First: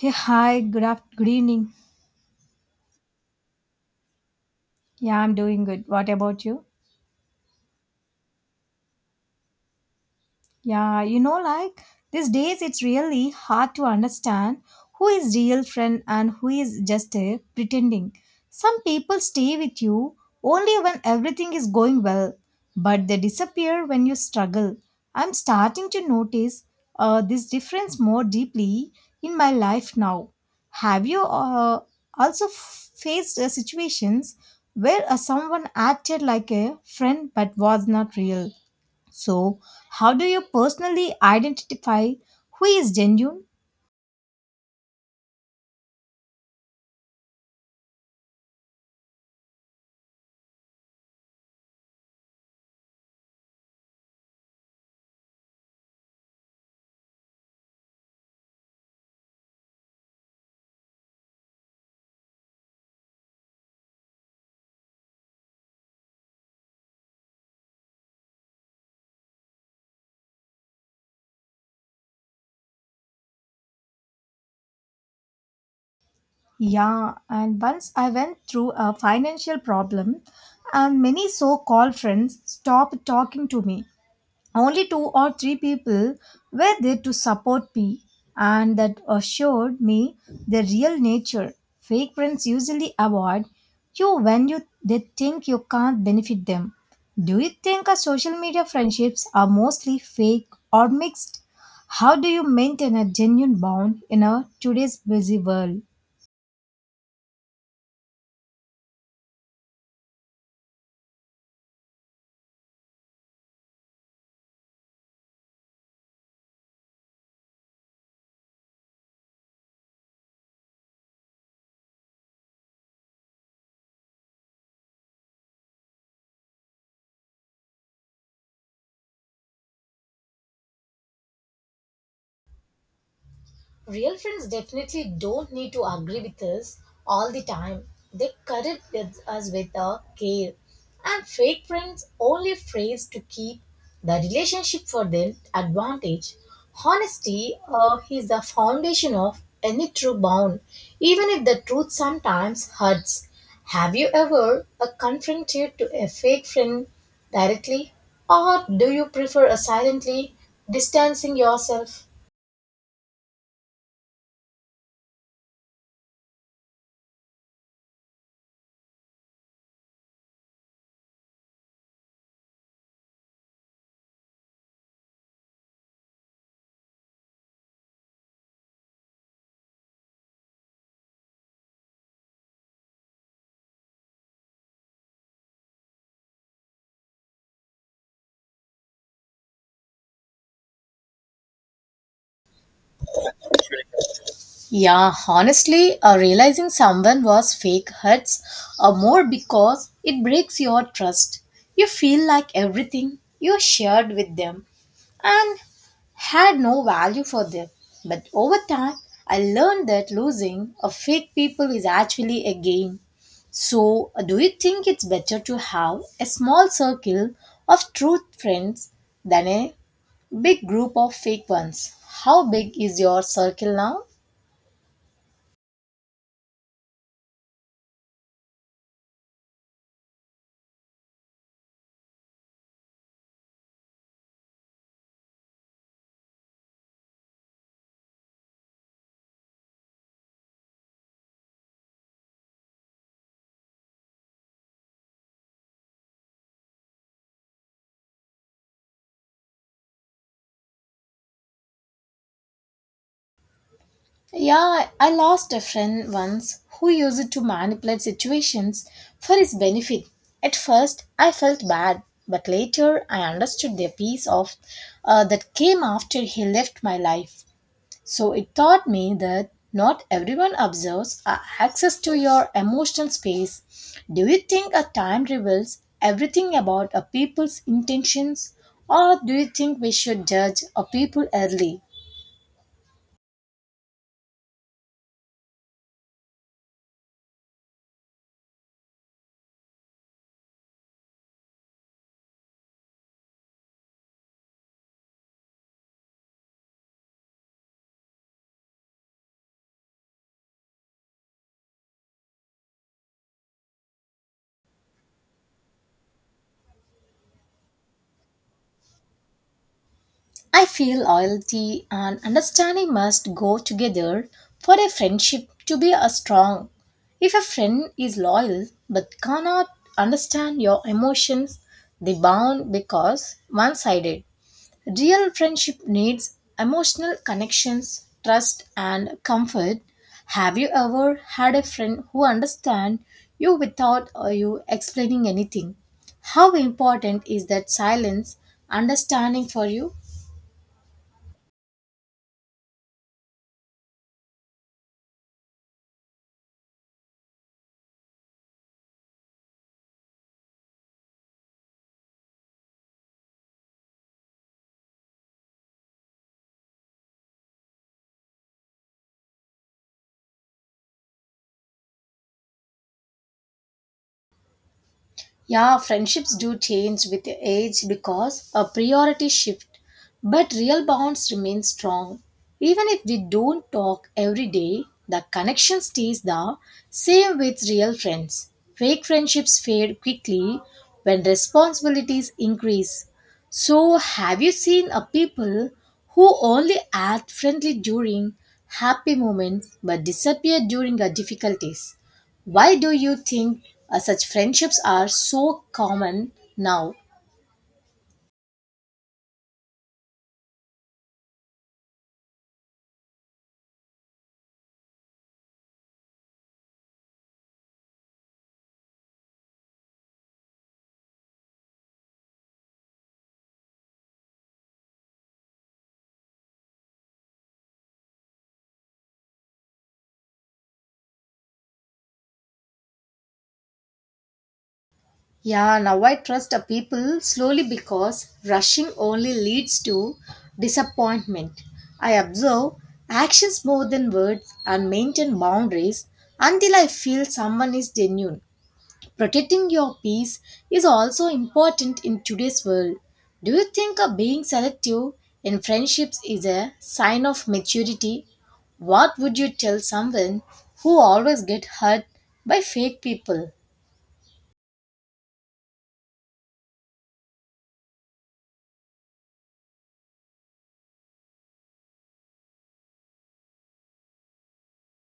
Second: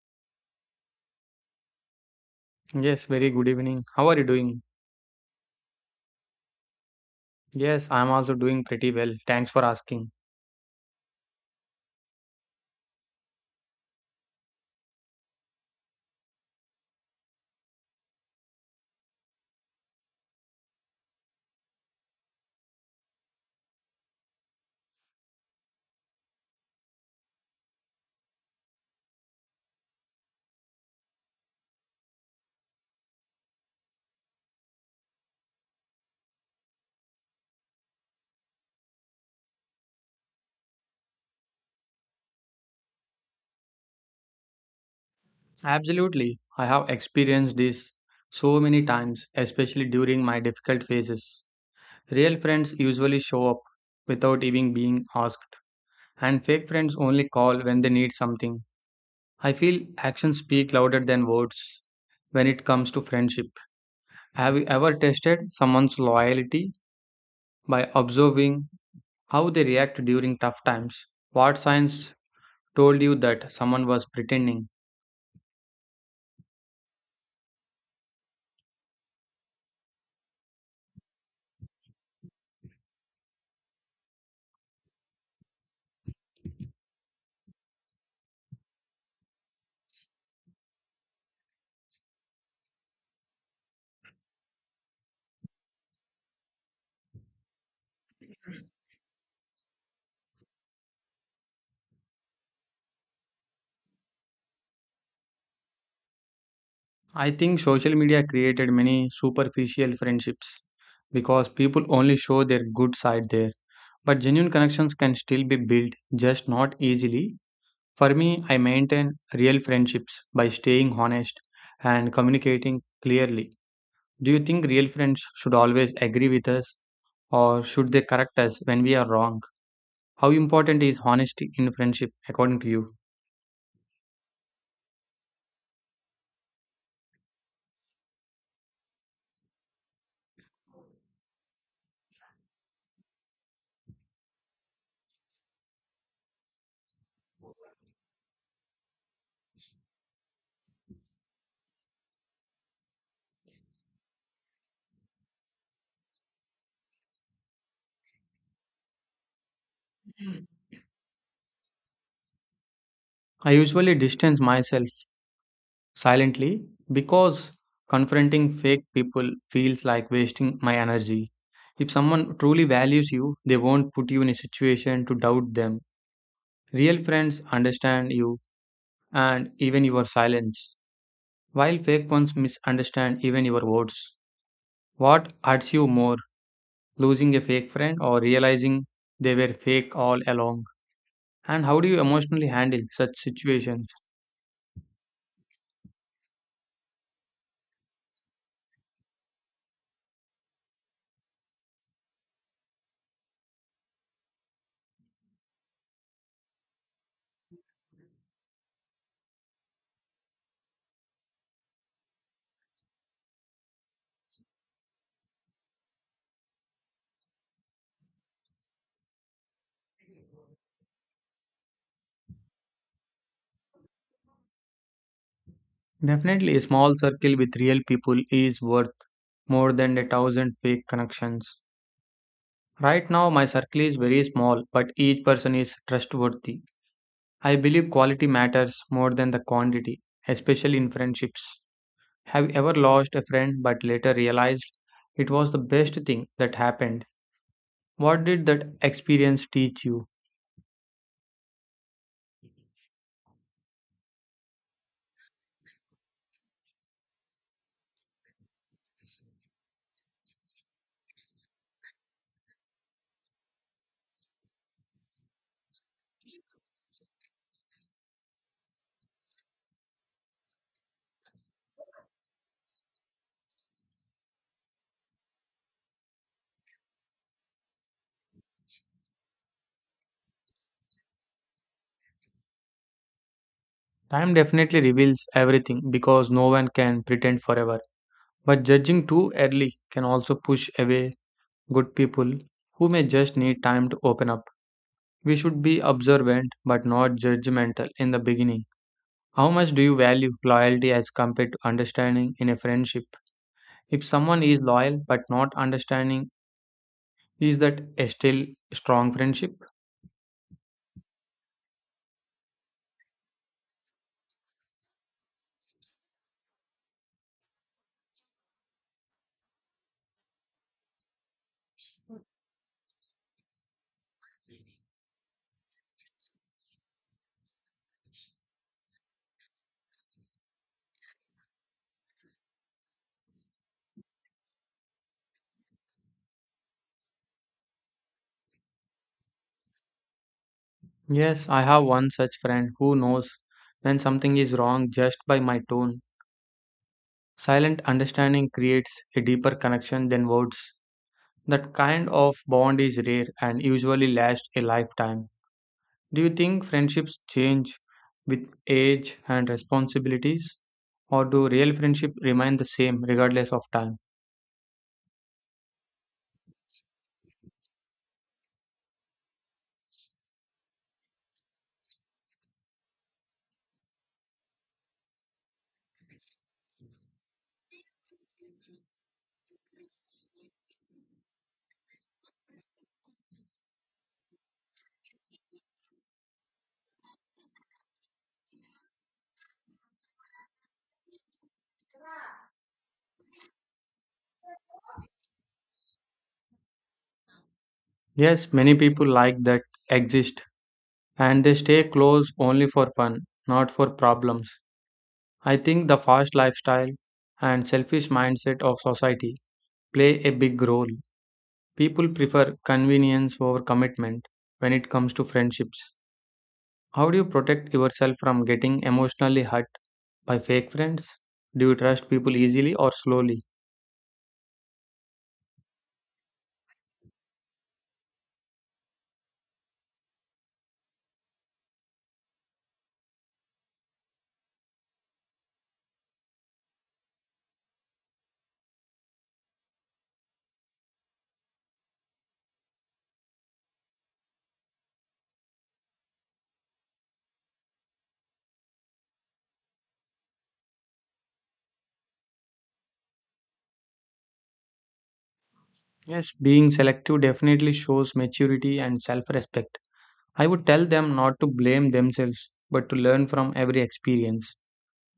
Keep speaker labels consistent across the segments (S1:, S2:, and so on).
S1: Hey, hi, good, good evening.
S2: Yes, very good evening. How are you doing?
S1: Yeah, I'm doing good. What about you?
S2: Yes, I'm also doing pretty well. Thanks for asking.
S1: Yeah, you know, like these days it's really hard to understand who is real friend and who is just pretending. Some people stay with you only when everything is going well, but they disappear when you struggle. I'm starting to notice this difference more deeply in my life now. Have you also faced situations where someone acted like a friend but was not real? So, how do you personally identify who is genuine?
S2: Absolutely. I have experienced this so many times, especially during my difficult phases. Real friends usually show up without even being asked, and fake friends only call when they need something. I feel actions speak louder than words when it comes to friendship. Have you ever tested someone's loyalty by observing how they react during tough times? What signs told you that someone was pretending?
S1: Yeah, and once I went through a financial problem, and many so called friends stopped talking to me. Only two or three people were there to support me, and that assured me their real nature. Fake friends usually avoid you when you they think you can't benefit them. Do you think our social media friendships are mostly fake or mixed? How do you maintain a genuine bond in our today's busy world?
S2: I think social media created many superficial friendships because people only show their good side there. But genuine connections can still be built, just not easily. For me, I maintain real friendships by staying honest and communicating clearly. Do you think real friends should always agree with us, or should they correct us when we are wrong? How important is honesty in friendship according to you?
S1: To agree all the time. They curried with us with a care, and fake friends only phrase to keep the relationship for their advantage. Honesty is the foundation of any true bond, even if the truth sometimes hurts. Have you ever confronted to a fake friend directly or for silently yourself?
S2: I usually distance myself silently because confronting fake people feels like wasting my energy. If someone truly values you, they won't put you in a situation to doubt them. Real friends understand you and even your silence, while fake ones misunderstand even your words. What hurts you more, losing a fake friend or realizing they were fake all along? And how do you emotionally handle such situations?
S1: Yeah, honestly, realizing someone was fake hurts more because it breaks your trust. You feel like everything you shared with them and had no value for them. But over time, I learned that losing a fake people is actually a gain. So, do you think it's better to have a small circle of true friends than a big group of fake ones? How big is your circle now?
S2: Definitely, a small circle with real people is worth more than a thousand fake connections. Right now, my circle is very small, but each person is trustworthy. I believe quality matters more than the quantity, especially in friendships. Have you ever lost a friend but later realized it was the best thing that happened? What did that experience teach you?
S1: Yeah, I lost a friend once who used it to manipulate situations for his benefit. At first, I felt bad, but later I understood the peace of that came after he left my life. So it taught me that not everyone observes access to your emotional space. Do you think a time reveals everything about a people's intentions, or do you think we should judge a people early?
S2: Time definitely reveals everything because no one can pretend forever. But judging too early can also push away good people who may just need time to open up. We should be observant but not judgmental in the beginning. How much do you value loyalty as compared to understanding in a friendship? If someone is loyal but not understanding, is that a still strong friendship?
S1: I feel loyalty and understanding must go together for a friendship to be a strong. If a friend is loyal but cannot understand your emotions, they bond because one-sided. Real friendship needs emotional connections, trust and comfort. Have you ever had a friend who understands you without you explaining anything? How important is that silence understanding for you?
S2: Yes, I have one such friend who knows when something is wrong just by my tone. Silent understanding creates a deeper connection than words. That kind of bond is rare and usually lasts a lifetime. Do you think friendships change with age and responsibilities, or do real friendship remain the same regardless of time?
S1: Yeah, friendships do change with age because a priority shift, but real bonds remain strong. Even if we don't talk every day, the connection stays the same with real friends. Fake friendships fade quickly when responsibilities increase. So, have you seen a people who only act friendly during happy moments but disappear during the difficulties? Why do you think such friendships are so common now?
S2: Yes, many people like that exist and they stay close only for fun, not for problems. I think the fast lifestyle and selfish mindset of society play a big role. People prefer convenience over commitment when it comes to friendships. How do you protect yourself from getting emotionally hurt by fake friends? Do you trust people easily or slowly?
S1: Yeah, now I trust people slowly because rushing only leads to disappointment. I observe actions more than words and maintain boundaries until I feel someone is genuine. Protecting your peace is also important in today's world. Do you think being selective in friendships is a sign of maturity? What would you tell someone who always get hurt by fake people?
S2: Yes, being selective definitely shows maturity and self respect. I would tell them not to blame themselves, but to learn from every experience.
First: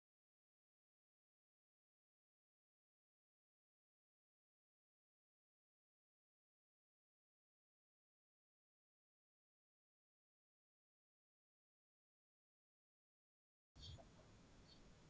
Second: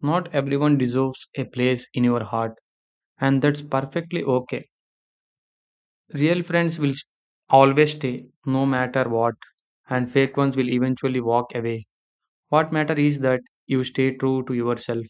S2: Not everyone deserves a place in your heart, and that's perfectly okay. Real friends will always stay, no matter what, and fake ones will eventually walk away. What matters is that you stay true to yourself.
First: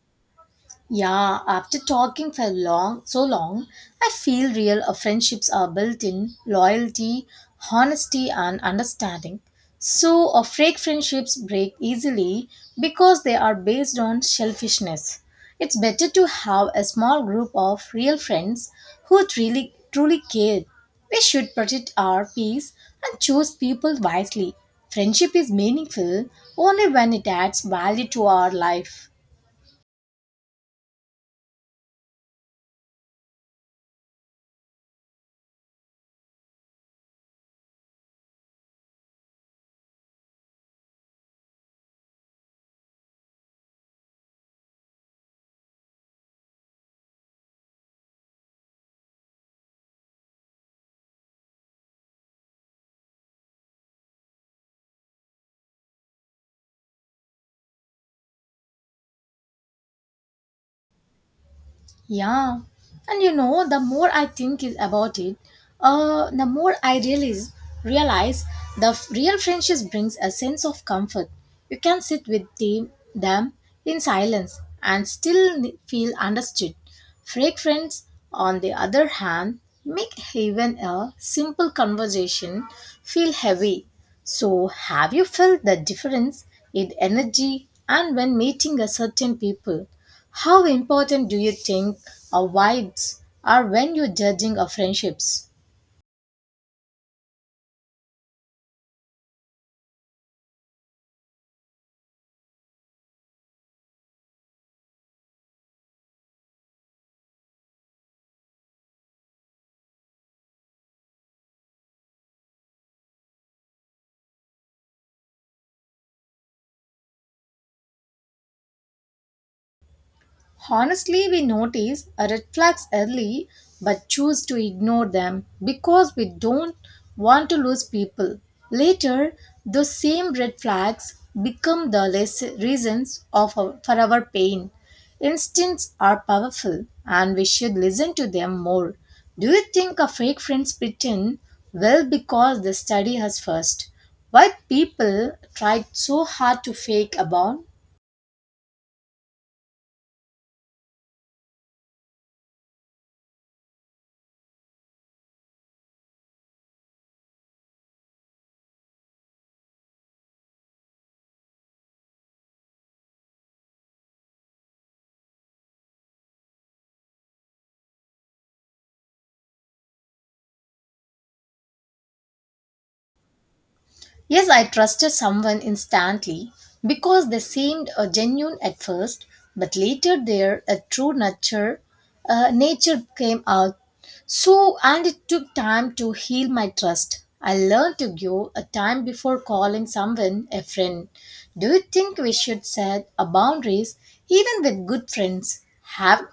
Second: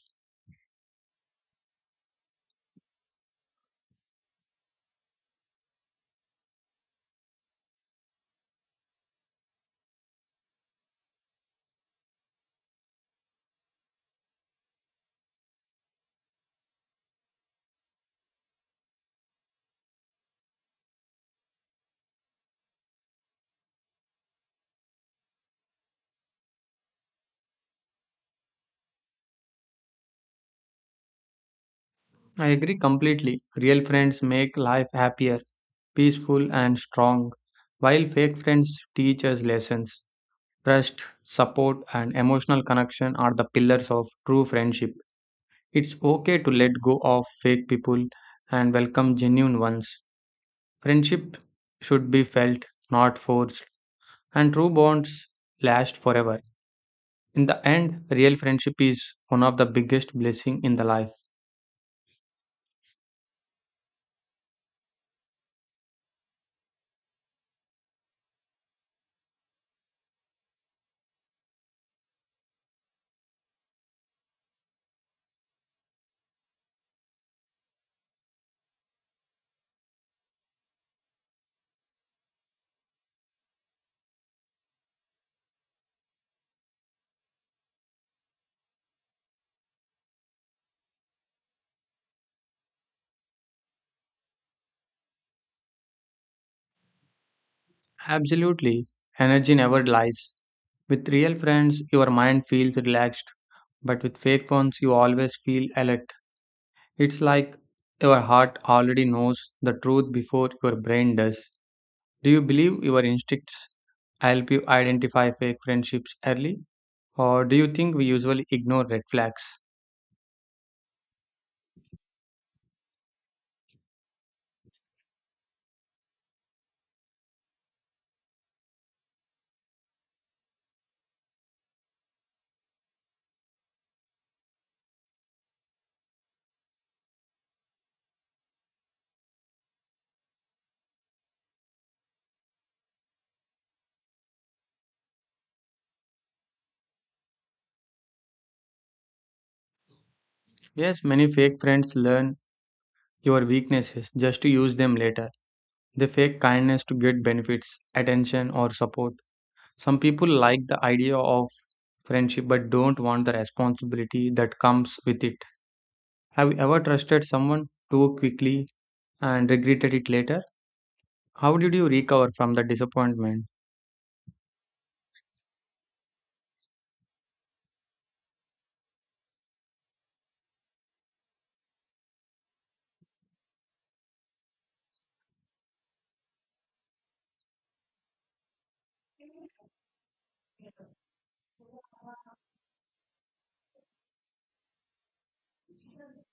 S1: Yeah, after talking for long, so long, I feel real friendships are built in loyalty, honesty, and understanding. So, fake friendships break easily because they are based on selfishness. It's better to have a small group of real friends who truly, truly care. We should protect our peace and choose people wisely. Friendship is meaningful only when it adds value to our life.
S2: I agree completely. Real friends make life happier, peaceful, and strong, while fake friends teach us lessons. Trust, support, and emotional connection are the pillars of true friendship. It's okay to let go of fake people and welcome genuine ones. Friendship should be felt, not forced, and true bonds last forever. In the end, real friendship is one of the biggest blessings in the life.
S1: Yeah, and you know, the more I think is about it, the more I realize the real friendships brings a sense of comfort. You can sit with them in silence and still feel understood. Fake friends, on the other hand, make even a simple conversation feel heavy. So, have you felt the difference in energy and when meeting a certain people? How important do you think our vibes are when you're judging our friendships?
S2: Absolutely. Energy never lies. With real friends, your mind feels relaxed, but with fake ones, you always feel alert. It's like your heart already knows the truth before your brain does. Do you believe your instincts help you identify fake friendships early? Or do you think we usually ignore red flags?
S1: Honestly, we notice a red flags early but choose to ignore them because we don't want to lose people. Later, those same red flags become the reasons of our, for our pain. Instincts are powerful and we should listen to them more. Do you think a fake friends pretend? Well, because they study us first. Why people tried so hard to fake a bond?
S2: Yes, many fake friends learn your weaknesses just to use them later. They fake kindness to get benefits, attention, or support. Some people like the idea of friendship but don't want the responsibility that comes with it. Have you ever trusted someone too quickly and regretted it later? How did you recover from the disappointment?
S1: Yes, I trusted someone instantly because they seemed genuine at first, but later their true nature came out. So, and it took time to heal my trust. I learned to give a time before calling someone a friend. Do you think we should set a boundaries even with good friends? Have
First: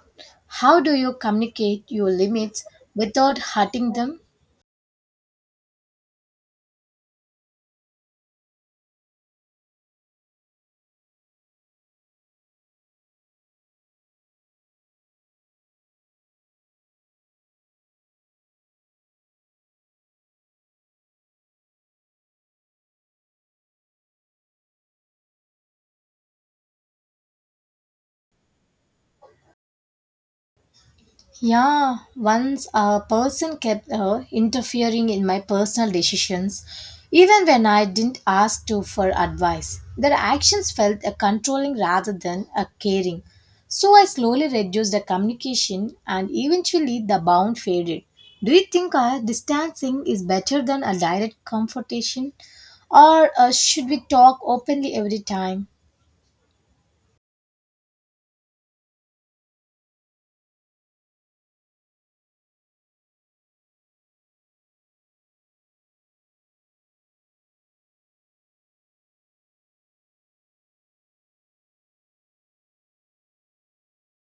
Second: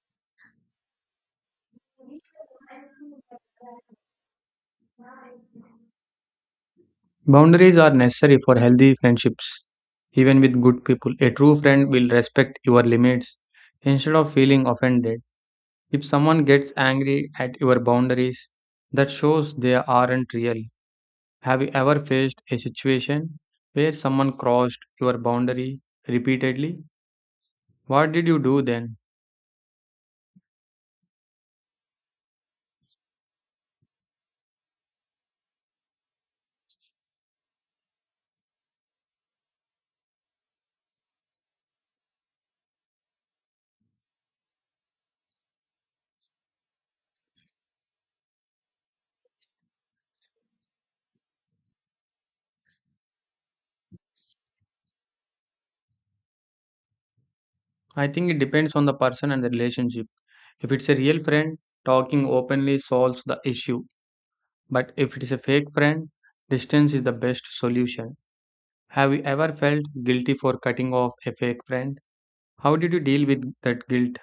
S1: How do you communicate your limits without hurting them?
S2: Boundaries are necessary for healthy friendships. Even with good people, a true friend will respect your limits instead of feeling offended. If someone gets angry at your boundaries, that shows they aren't real. Have you ever faced a situation where someone crossed your boundary repeatedly? What did you do then?
S1: Yeah, once a person kept interfering in my personal decisions, even when I didn't ask to for advice. Their actions felt controlling rather than caring. So I slowly reduced the communication and eventually the bond faded. Do you think distancing is better than a direct confrontation? Or should we talk openly every time?
S2: I think it depends on the person and the relationship. If it's a real friend, talking openly solves the issue. But if it is a fake friend, distance is the best solution. Have you ever felt guilty for cutting off a fake friend? How did you deal with that guilt?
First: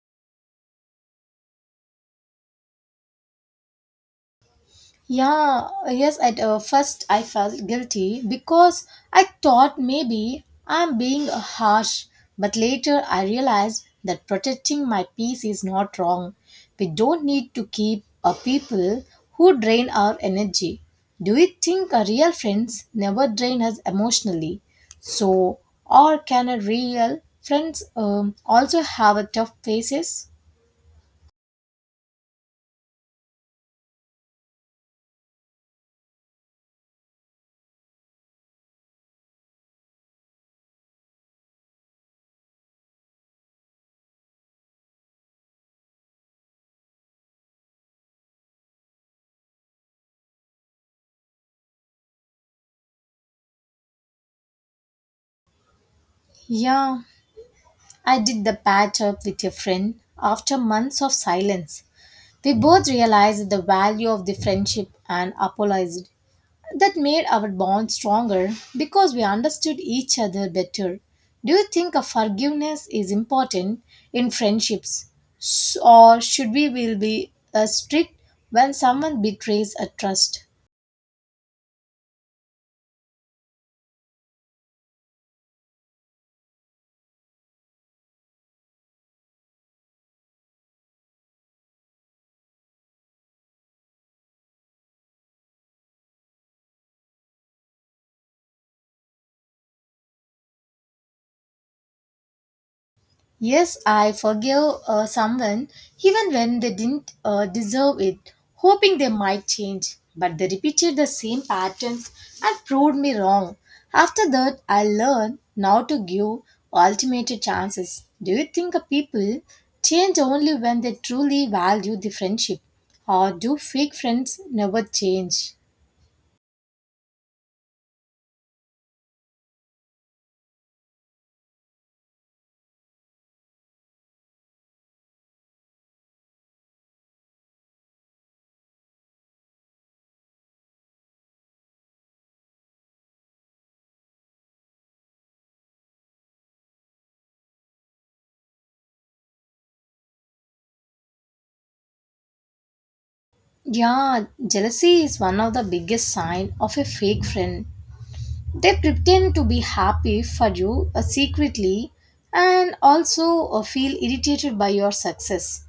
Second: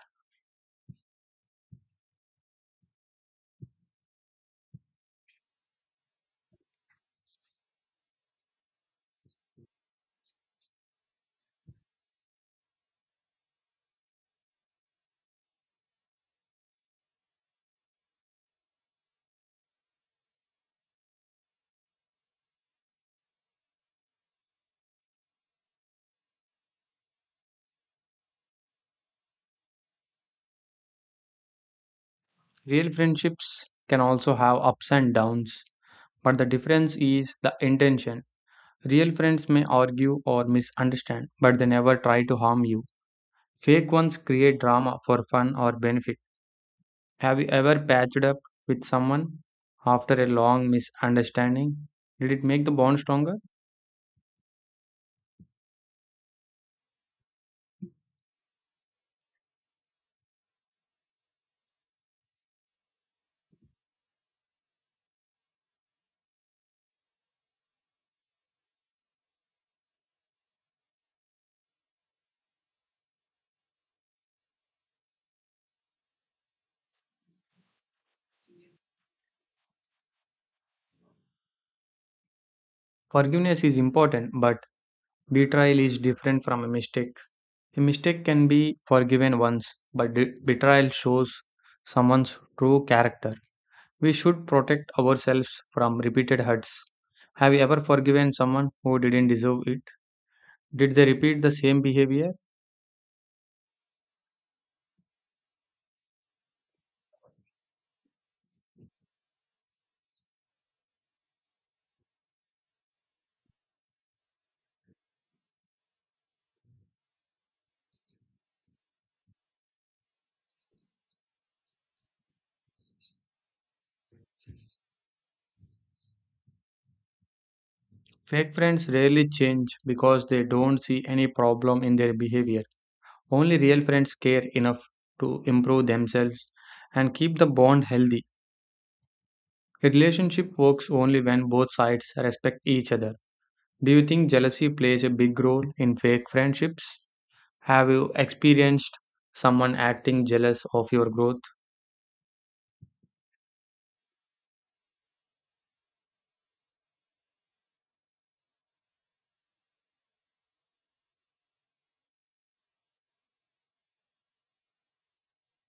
S1: Yeah, yes, at first I felt guilty because I thought maybe I'm being harsh, but later I realized that protecting my peace is not wrong. We don't need to keep a people who drain our energy. Do you think a real friends never drain us emotionally? So, or can a real friends also have a tough phases?
S2: Real friendships can also have ups and downs, but the difference is the intention. Real friends may argue or misunderstand, but they never try to harm you. Fake ones create drama for fun or benefit. Have you ever patched up with someone after a long misunderstanding? Did it make the bond stronger?
S1: Yeah. I did the patch up with a friend after months of silence. We both realized the value of the friendship and apologized. That made our bond stronger because we understood each other better. Do you think a forgiveness is important in friendships? Or should we will be strict when someone betrays a trust?
S2: Forgiveness is important, but betrayal is different from a mistake. A mistake can be forgiven once, but betrayal shows someone's true character. We should protect ourselves from repeated hurts. Have you ever forgiven someone who didn't deserve it? Did they repeat the same behavior?
S1: Yes, I forgive someone even when they didn't deserve it, hoping they might change. But they repeated the same patterns and proved me wrong. After that, I learned not to give ultimate chances. Do you think people change only when they truly value the friendship? Or do fake friends never change?
S2: Fake friends rarely change because they don't see any problem in their behavior. Only real friends care enough to improve themselves and keep the bond healthy. A relationship works only when both sides respect each other. Do you think jealousy plays a big role in fake friendships? Have you experienced someone acting jealous of your growth?
S1: Yeah, jealousy is one of the biggest sign of a fake friend. They pretend to be happy for you secretly and also feel irritated by your success.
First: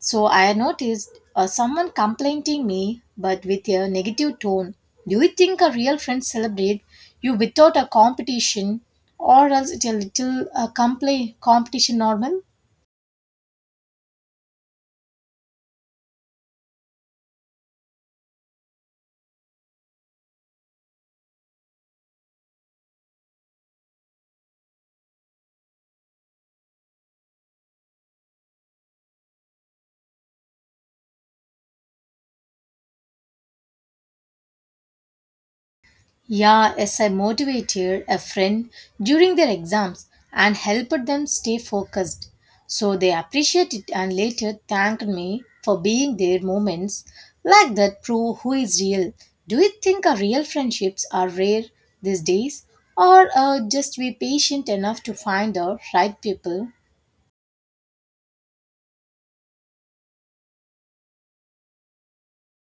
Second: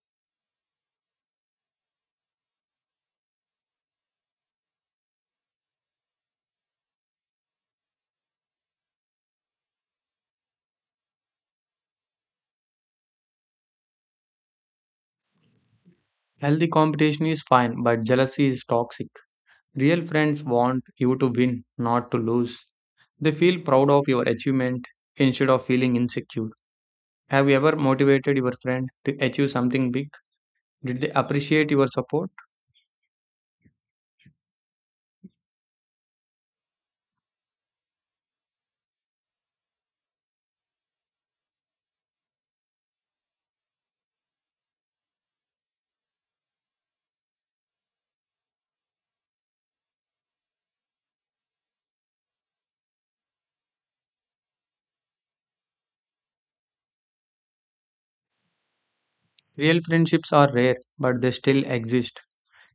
S1: So I noticed someone complimenting me but with a negative tone. Do you think a real friend celebrate you without a competition or else it's a little competition normal?
S2: Healthy competition is fine, but jealousy is toxic. Real friends want you to win, not to lose. They feel proud of your achievement instead of feeling insecure. Have you ever motivated your friend to achieve something big? Did they appreciate your support?
S1: Yeah, yes, I motivated a friend during their exams and helped them stay focused. So they appreciated it and later thanked me for being their moments like that prove who is real. Do you think our real friendships are rare these days or just be patient enough to find the right people?
S2: Real friendships are rare, but they still exist.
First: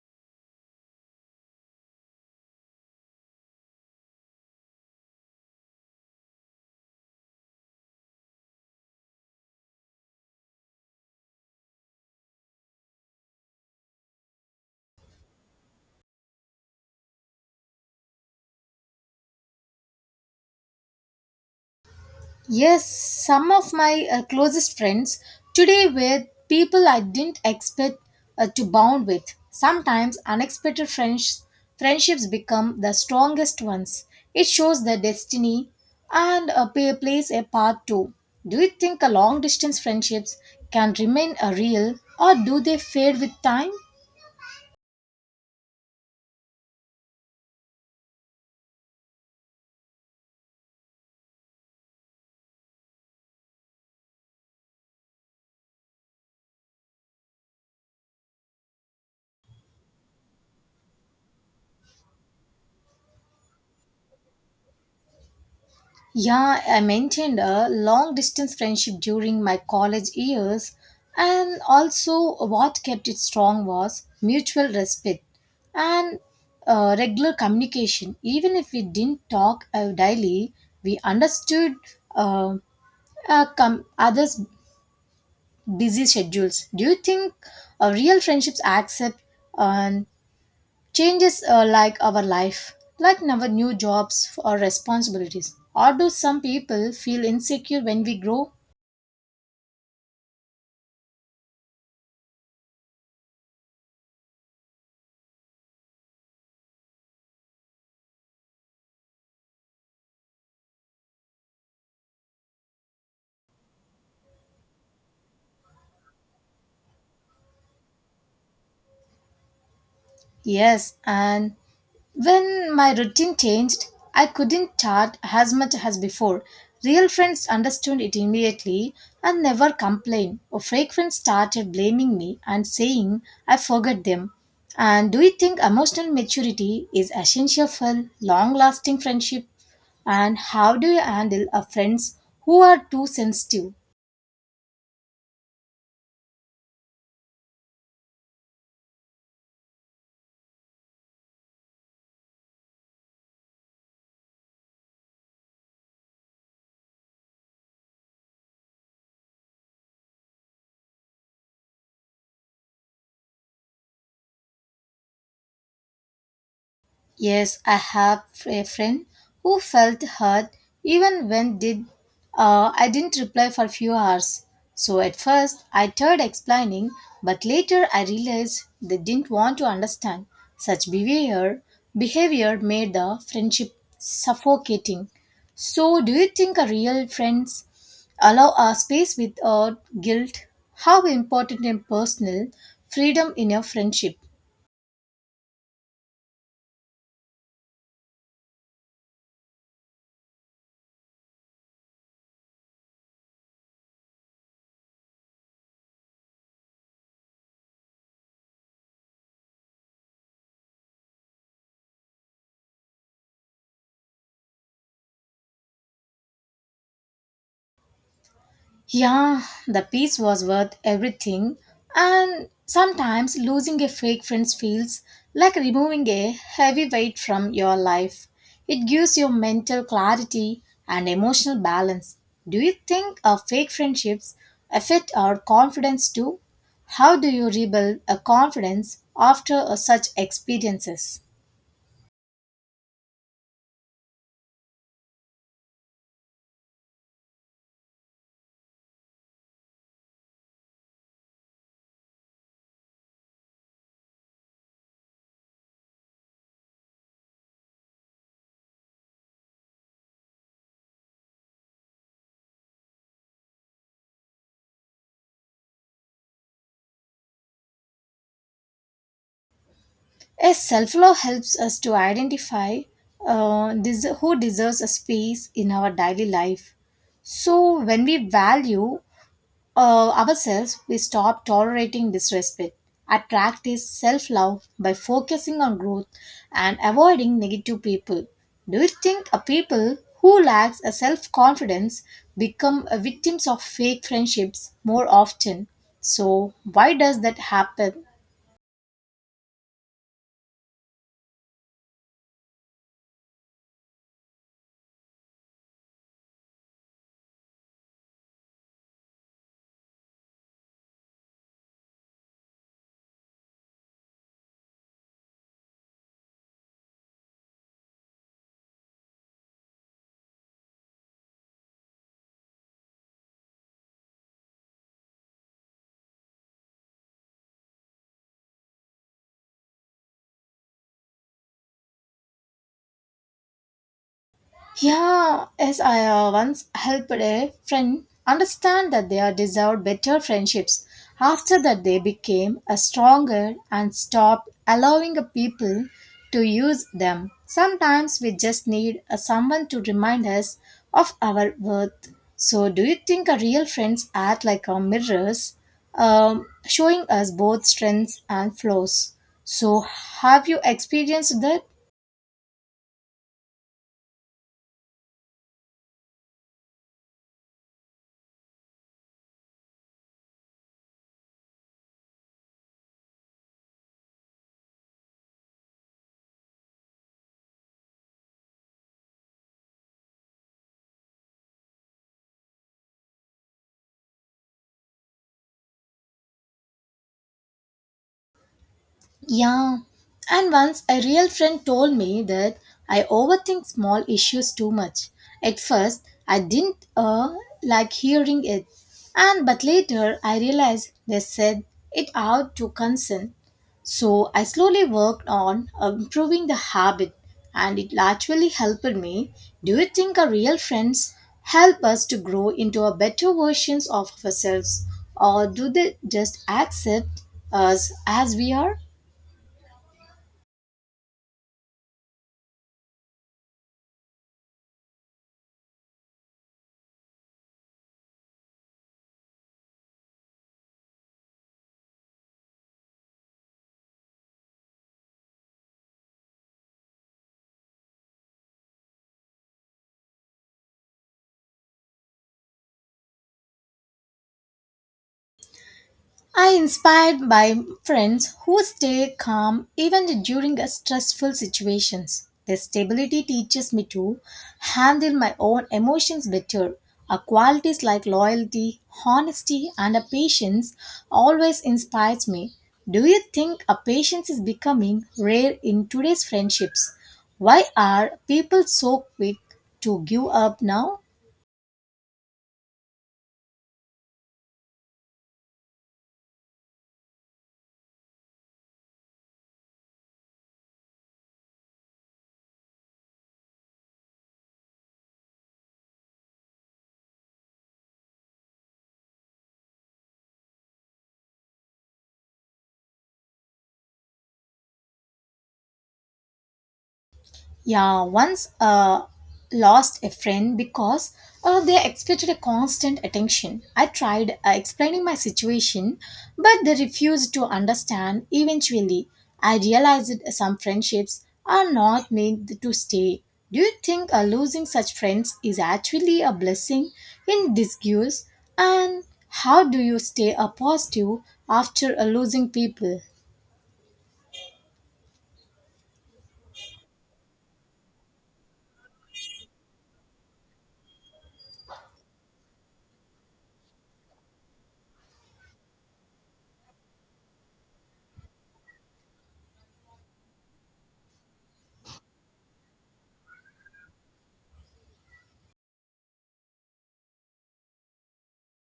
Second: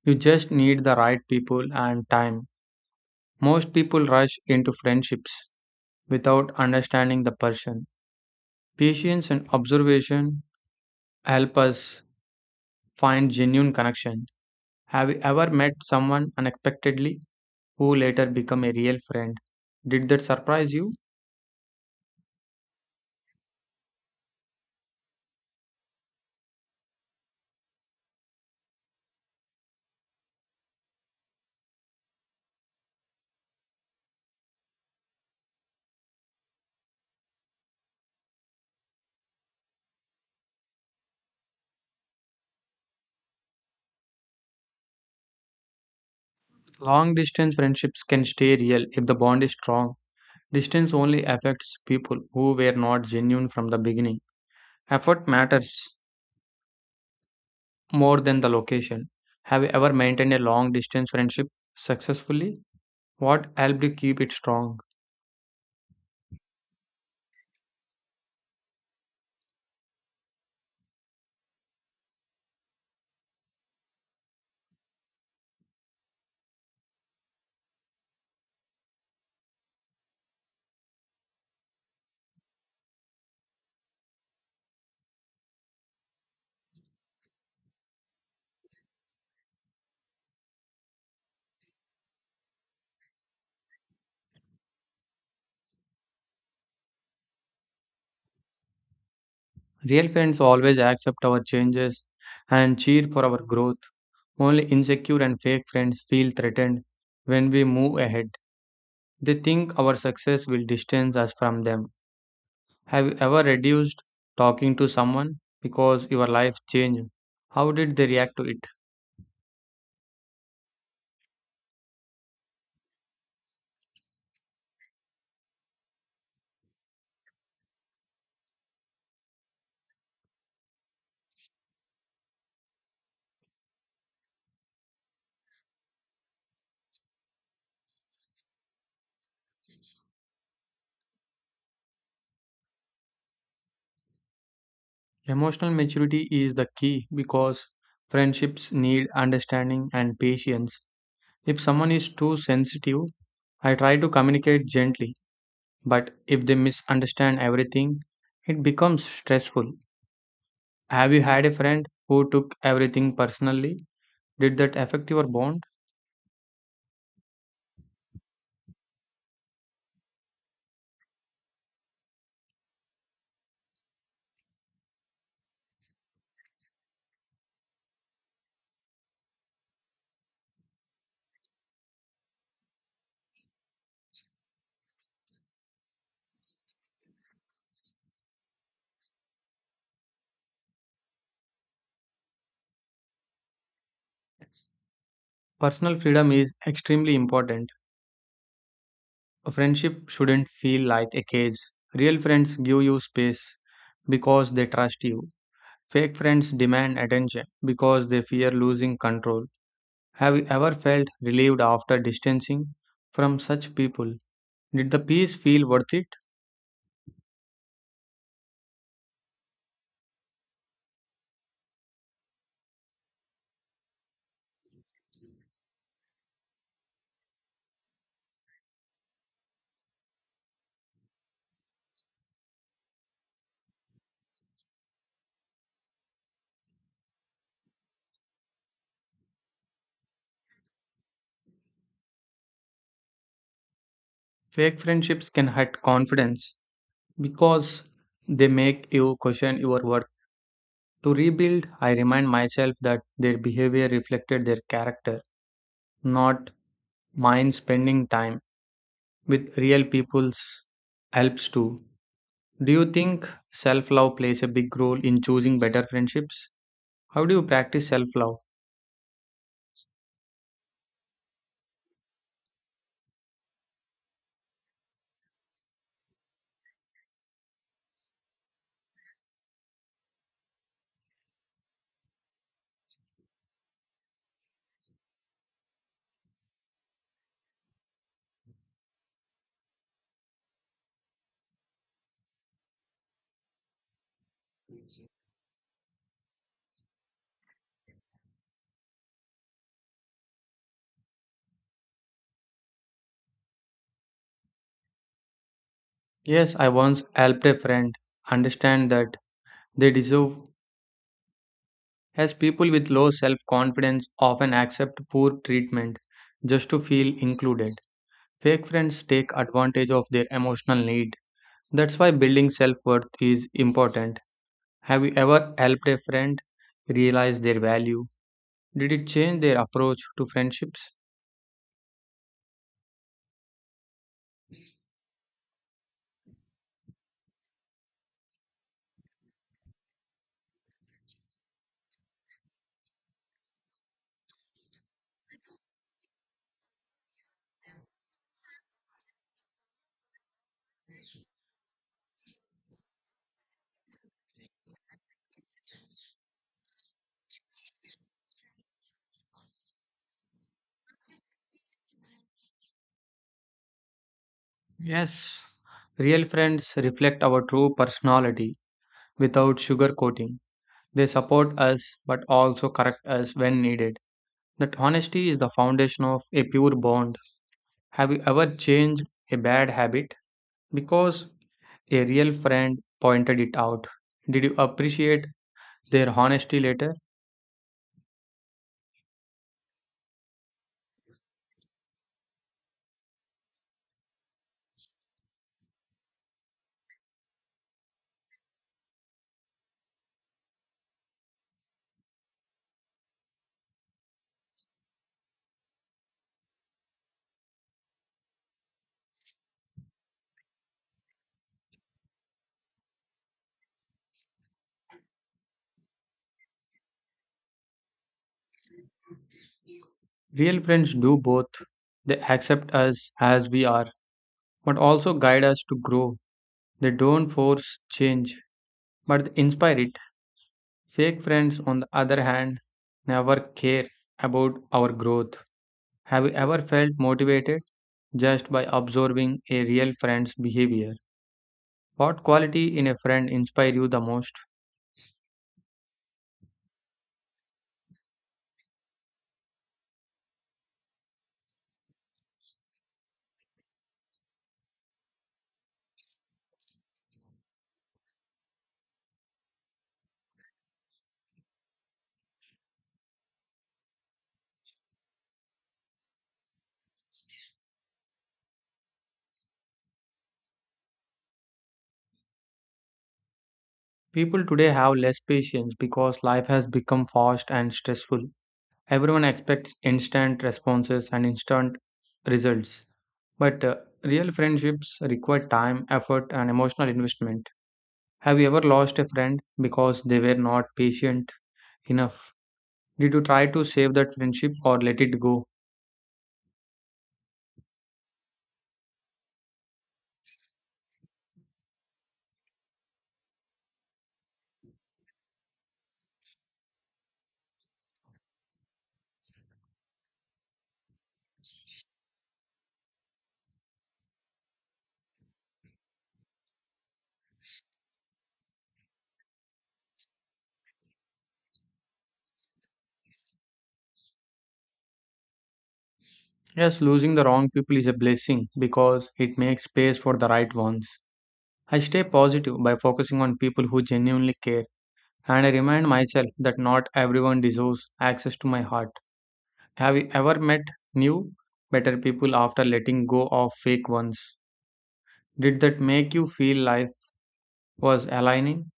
S2: You just need the right people and time. Most people rush into friendships without understanding the person. Patience and observation help us find genuine connection. Have you ever met someone unexpectedly who later became a real friend? Did that surprise you?
S1: Yes, some of my closest friends today were people I didn't expect to bond with. Sometimes friendships become the strongest ones. It shows that destiny and pay plays a part too. Do you think a long distance friendships can remain a real or do they fade with time?
S2: Long distance friendships can stay real if the bond is strong. Distance only affects people who were not genuine from the beginning. Effort matters more than the location. Have you ever maintained a long distance friendship successfully? What helped you keep it strong?
S1: Yeah, I maintained a long distance friendship during my college years, and also what kept it strong was mutual respect and regular communication. Even if we didn't talk daily, we understood uh, others' busy schedules. Do you think real friendships accept and changes like our life, like our new jobs or responsibilities? Or do some people feel insecure when we grow?
S2: Real friends always accept our changes and cheer for our growth. Only insecure and fake friends feel threatened when we move ahead. They think our success will distance us from them. Have you ever reduced talking to someone because your life changed? How did they react to it?
S1: Yes, and when my routine changed, I couldn't chat as much as before. Real friends understood it immediately and never complained. A fake friend started blaming me and saying I forgot them. And do you think emotional maturity is essential for long lasting friendship? And how do you handle a friends who are too sensitive?
S2: Emotional maturity is the key because friendships need understanding and patience. If someone is too sensitive, I try to communicate gently, but if they misunderstand everything, it becomes stressful. Have you had a friend who took everything personally? Did that affect your bond?
S1: Yes, I have a friend who felt hurt even when did I didn't reply for a few hours. So at first I tried explaining, but later I realized they didn't want to understand. Such behavior made the friendship suffocating. So do you think a real friends allow a space without guilt? How important and personal freedom in your friendship?
S2: Personal freedom is extremely important. A friendship shouldn't feel like a cage. Real friends give you space because they trust you. Fake friends demand attention because they fear losing control. Have you ever felt relieved after distancing from such people? Did the peace feel worth it?
S1: Yeah, the piece was worth everything, and sometimes losing a fake friend feels like removing a heavy weight from your life. It gives you mental clarity and emotional balance. Do you think a fake friendships affect our confidence too? How do you rebuild a confidence after such experiences?
S2: Fake friendships can hurt confidence because they make you question your worth. To rebuild, I remind myself that their behavior reflected their character, not mine. Spending time with real people's helps too. Do you think self love plays a big role in choosing better friendships? How do you practice self love?
S1: Yes, self love helps us to identify who deserves a space in our daily life. So, when we value ourselves, we stop tolerating disrespect. I practice self love by focusing on growth and avoiding negative people. Do you think a people who lacks a self confidence become a victims of fake friendships more often? So, why does that happen?
S2: Yes, I once helped a friend understand that they deserve, as people with low self confidence often accept poor treatment just to feel included. Fake friends take advantage of their emotional need. That's why building self worth is important. Have you ever helped a friend realize their value? Did it change their approach to friendships?
S1: Yeah, as I once helped a friend understand that they are deserved better friendships. After that, they became a stronger and stopped allowing a people to use them. Sometimes we just need a someone to remind us of our worth. So, do you think a real friends act like a mirrors, showing us both strengths and flaws? So, have you experienced that?
S2: Yes. Real friends reflect our true personality without sugarcoating. They support us but also correct us when needed. That honesty is the foundation of a pure bond. Have you ever changed a bad habit because a real friend pointed it out? Did you appreciate their honesty later?
S1: Yeah, and once a real friend told me that I overthink small issues too much. At first, I didn't like hearing it, and but later I realized they said it out to concern. So I slowly worked on improving the habit, and it actually helped me. Do you think our real friends help us to grow into a better versions of ourselves, or do they just accept us as we are?
S2: Real friends do both. They accept us as we are but also guide us to grow. They don't force change but they inspire it. Fake friends, on the other hand, never care about our growth. Have you ever felt motivated just by observing a real friend's behavior? What quality in a friend inspire you the most?
S1: I inspired by friends who stay calm even during stressful situations. Their stability teaches me to handle my own emotions better. A qualities like loyalty, honesty, and a patience always inspires me. Do you think a patience is becoming rare in today's friendships? Why are people so quick to give up now?
S2: People today have less patience because life has become fast and stressful. Everyone expects instant responses and instant results. But real friendships require time, effort, and emotional investment. Have you ever lost a friend because they were not patient enough? Did you try to save that friendship or let it go?
S1: Yeah, once lost a friend because they expected a constant attention. I tried explaining my situation, but they refused to understand. Eventually, I realized that some friendships are not made to stay. Do you think losing such friends is actually a blessing in disguise? And how do you stay positive after losing people?
S2: Yes, losing the wrong people is a blessing because it makes space for the right ones. I stay positive by focusing on people who genuinely care, and I remind myself that not everyone deserves access to my heart. Have you ever met new, better people after letting go of fake ones? Did that make you feel life was aligning?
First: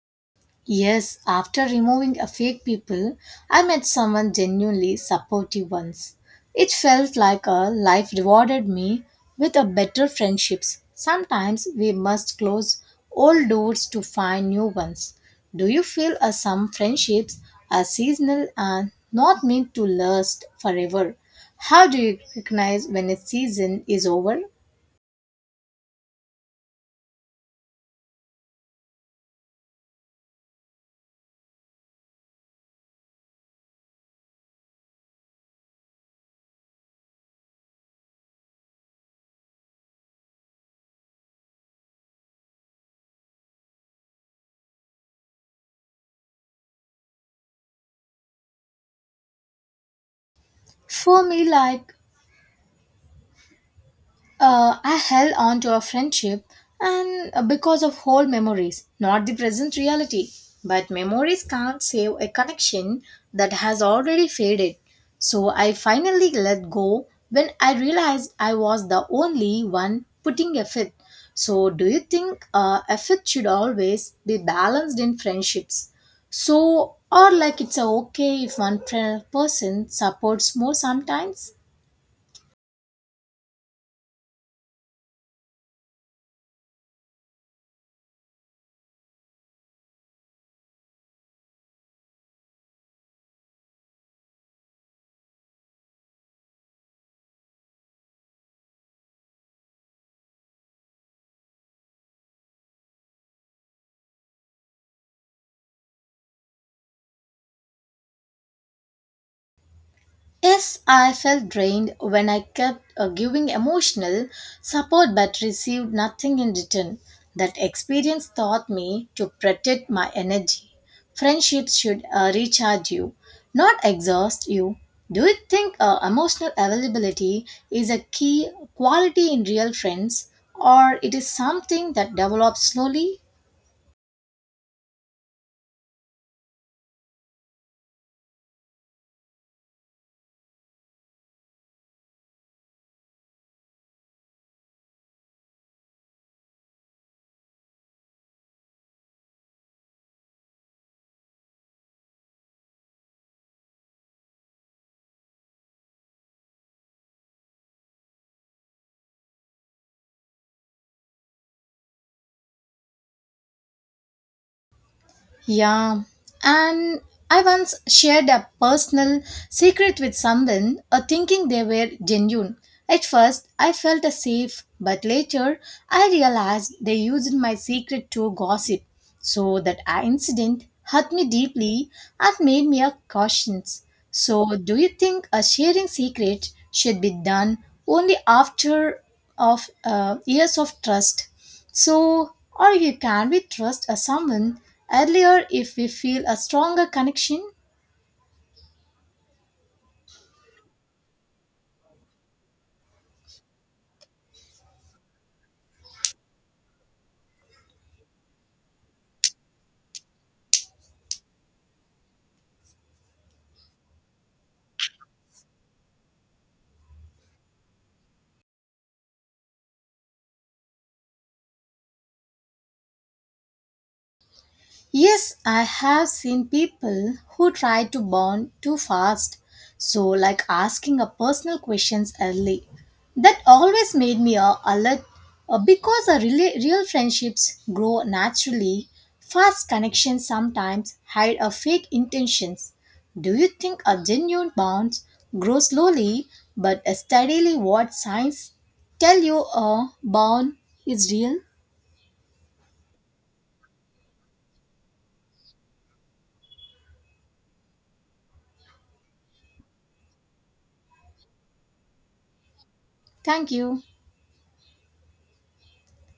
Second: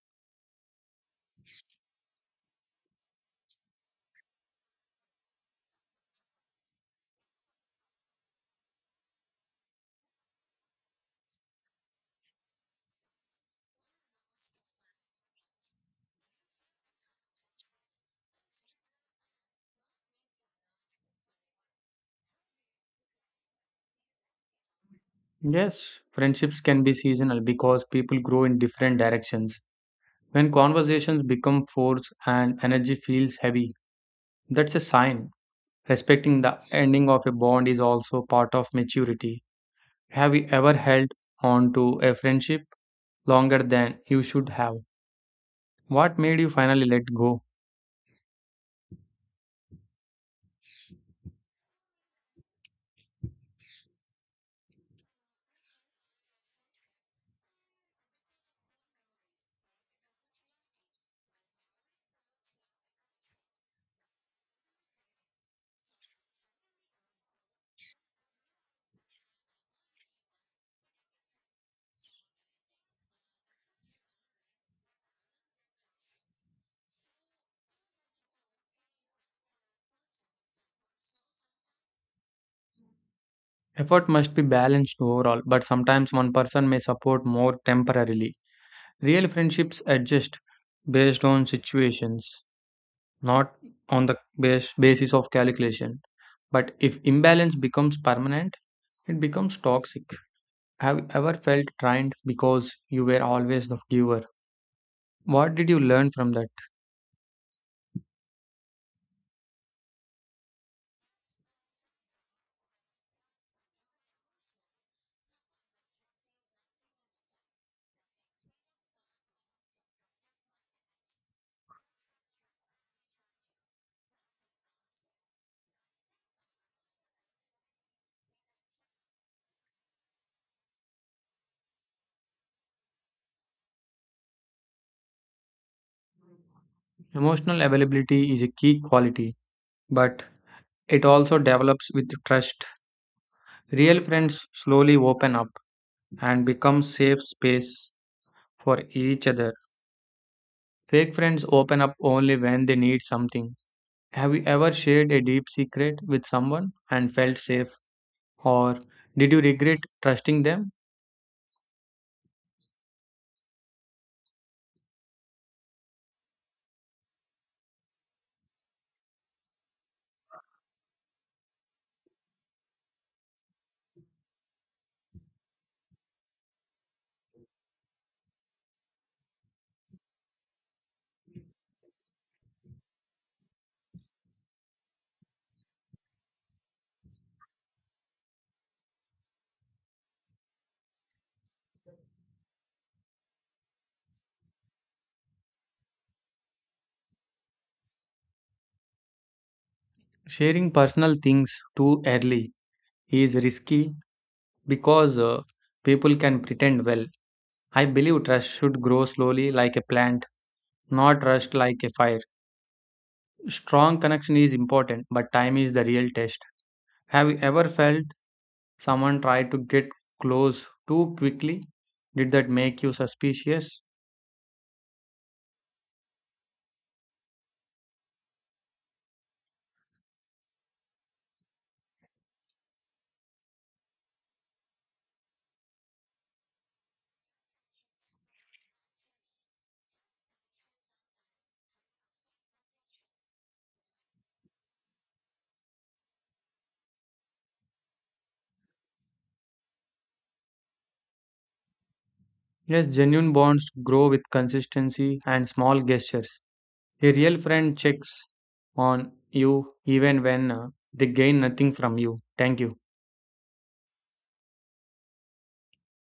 S1: Yes, after removing a fake people, I met someone genuinely supportive once. It felt like a life rewarded me with a better friendships. Sometimes we must close old doors to find new ones. Do you feel some friendships are seasonal and not meant to last forever? How do you recognize when a season is over?
S2: Yes, friendships can be seasonal because people grow in different directions. When conversations become forced and energy feels heavy, that's a sign. Respecting the ending of a bond is also part of maturity. Have you ever held on to a friendship longer than you should have? What made you finally let go?
S1: For me, like I held on to a friendship and because of whole memories, not the present reality. But memories can't save a connection that has already faded. So I finally let go when I realized I was the only one putting effort. So do you think a should always be balanced in friendships? So or like it's a okay if person supports more sometimes?
S2: Effort must be balanced overall, but sometimes one person may support more temporarily. Real friendships adjust based on situations, not on basis of calculation. But if imbalance becomes permanent, it becomes toxic. Have you ever felt trained because you were always the giver? What did you learn from that?
S1: Yes, I felt drained when I kept giving emotional support but received nothing in return. That experience taught me to protect my energy. Friendships should recharge you, not exhaust you. Do you think emotional availability is a key quality in real friends, or it is something that develops slowly?
S2: Emotional availability is a key quality, but it also develops with trust. Real friends slowly open up and become safe space for each other. Fake friends open up only when they need something. Have you ever shared a deep secret with someone and felt safe? Or did you regret trusting them?
S1: Yeah, and I once shared a personal secret with someone, thinking they were genuine. At first, I felt safe, but later I realized they used my secret to gossip. So that incident hurt me deeply and made me a cautious. So, do you think a sharing secret should be done only after of years of trust? So, or you can we trust a someone earlier if we feel a stronger connection?
S2: Sharing personal things too early is risky because people can pretend well. I believe trust should grow slowly like a plant, not rushed like a fire. Strong connection is important, but time is the real test. Have you ever felt someone tried to get close too quickly? Did that make you suspicious?
S1: Yes, I have seen people who try to bond too fast, so like asking a personal questions early. That always made me alert because a really real friendships grow naturally. Fast connections sometimes hide a fake intentions. Do you think a genuine bond grows slowly but steadily? What signs tell you a bond is real?
S2: Yes, genuine bonds grow with consistency and small gestures. A real friend checks on you even when they gain nothing from you. Thank you.
S1: Thank you.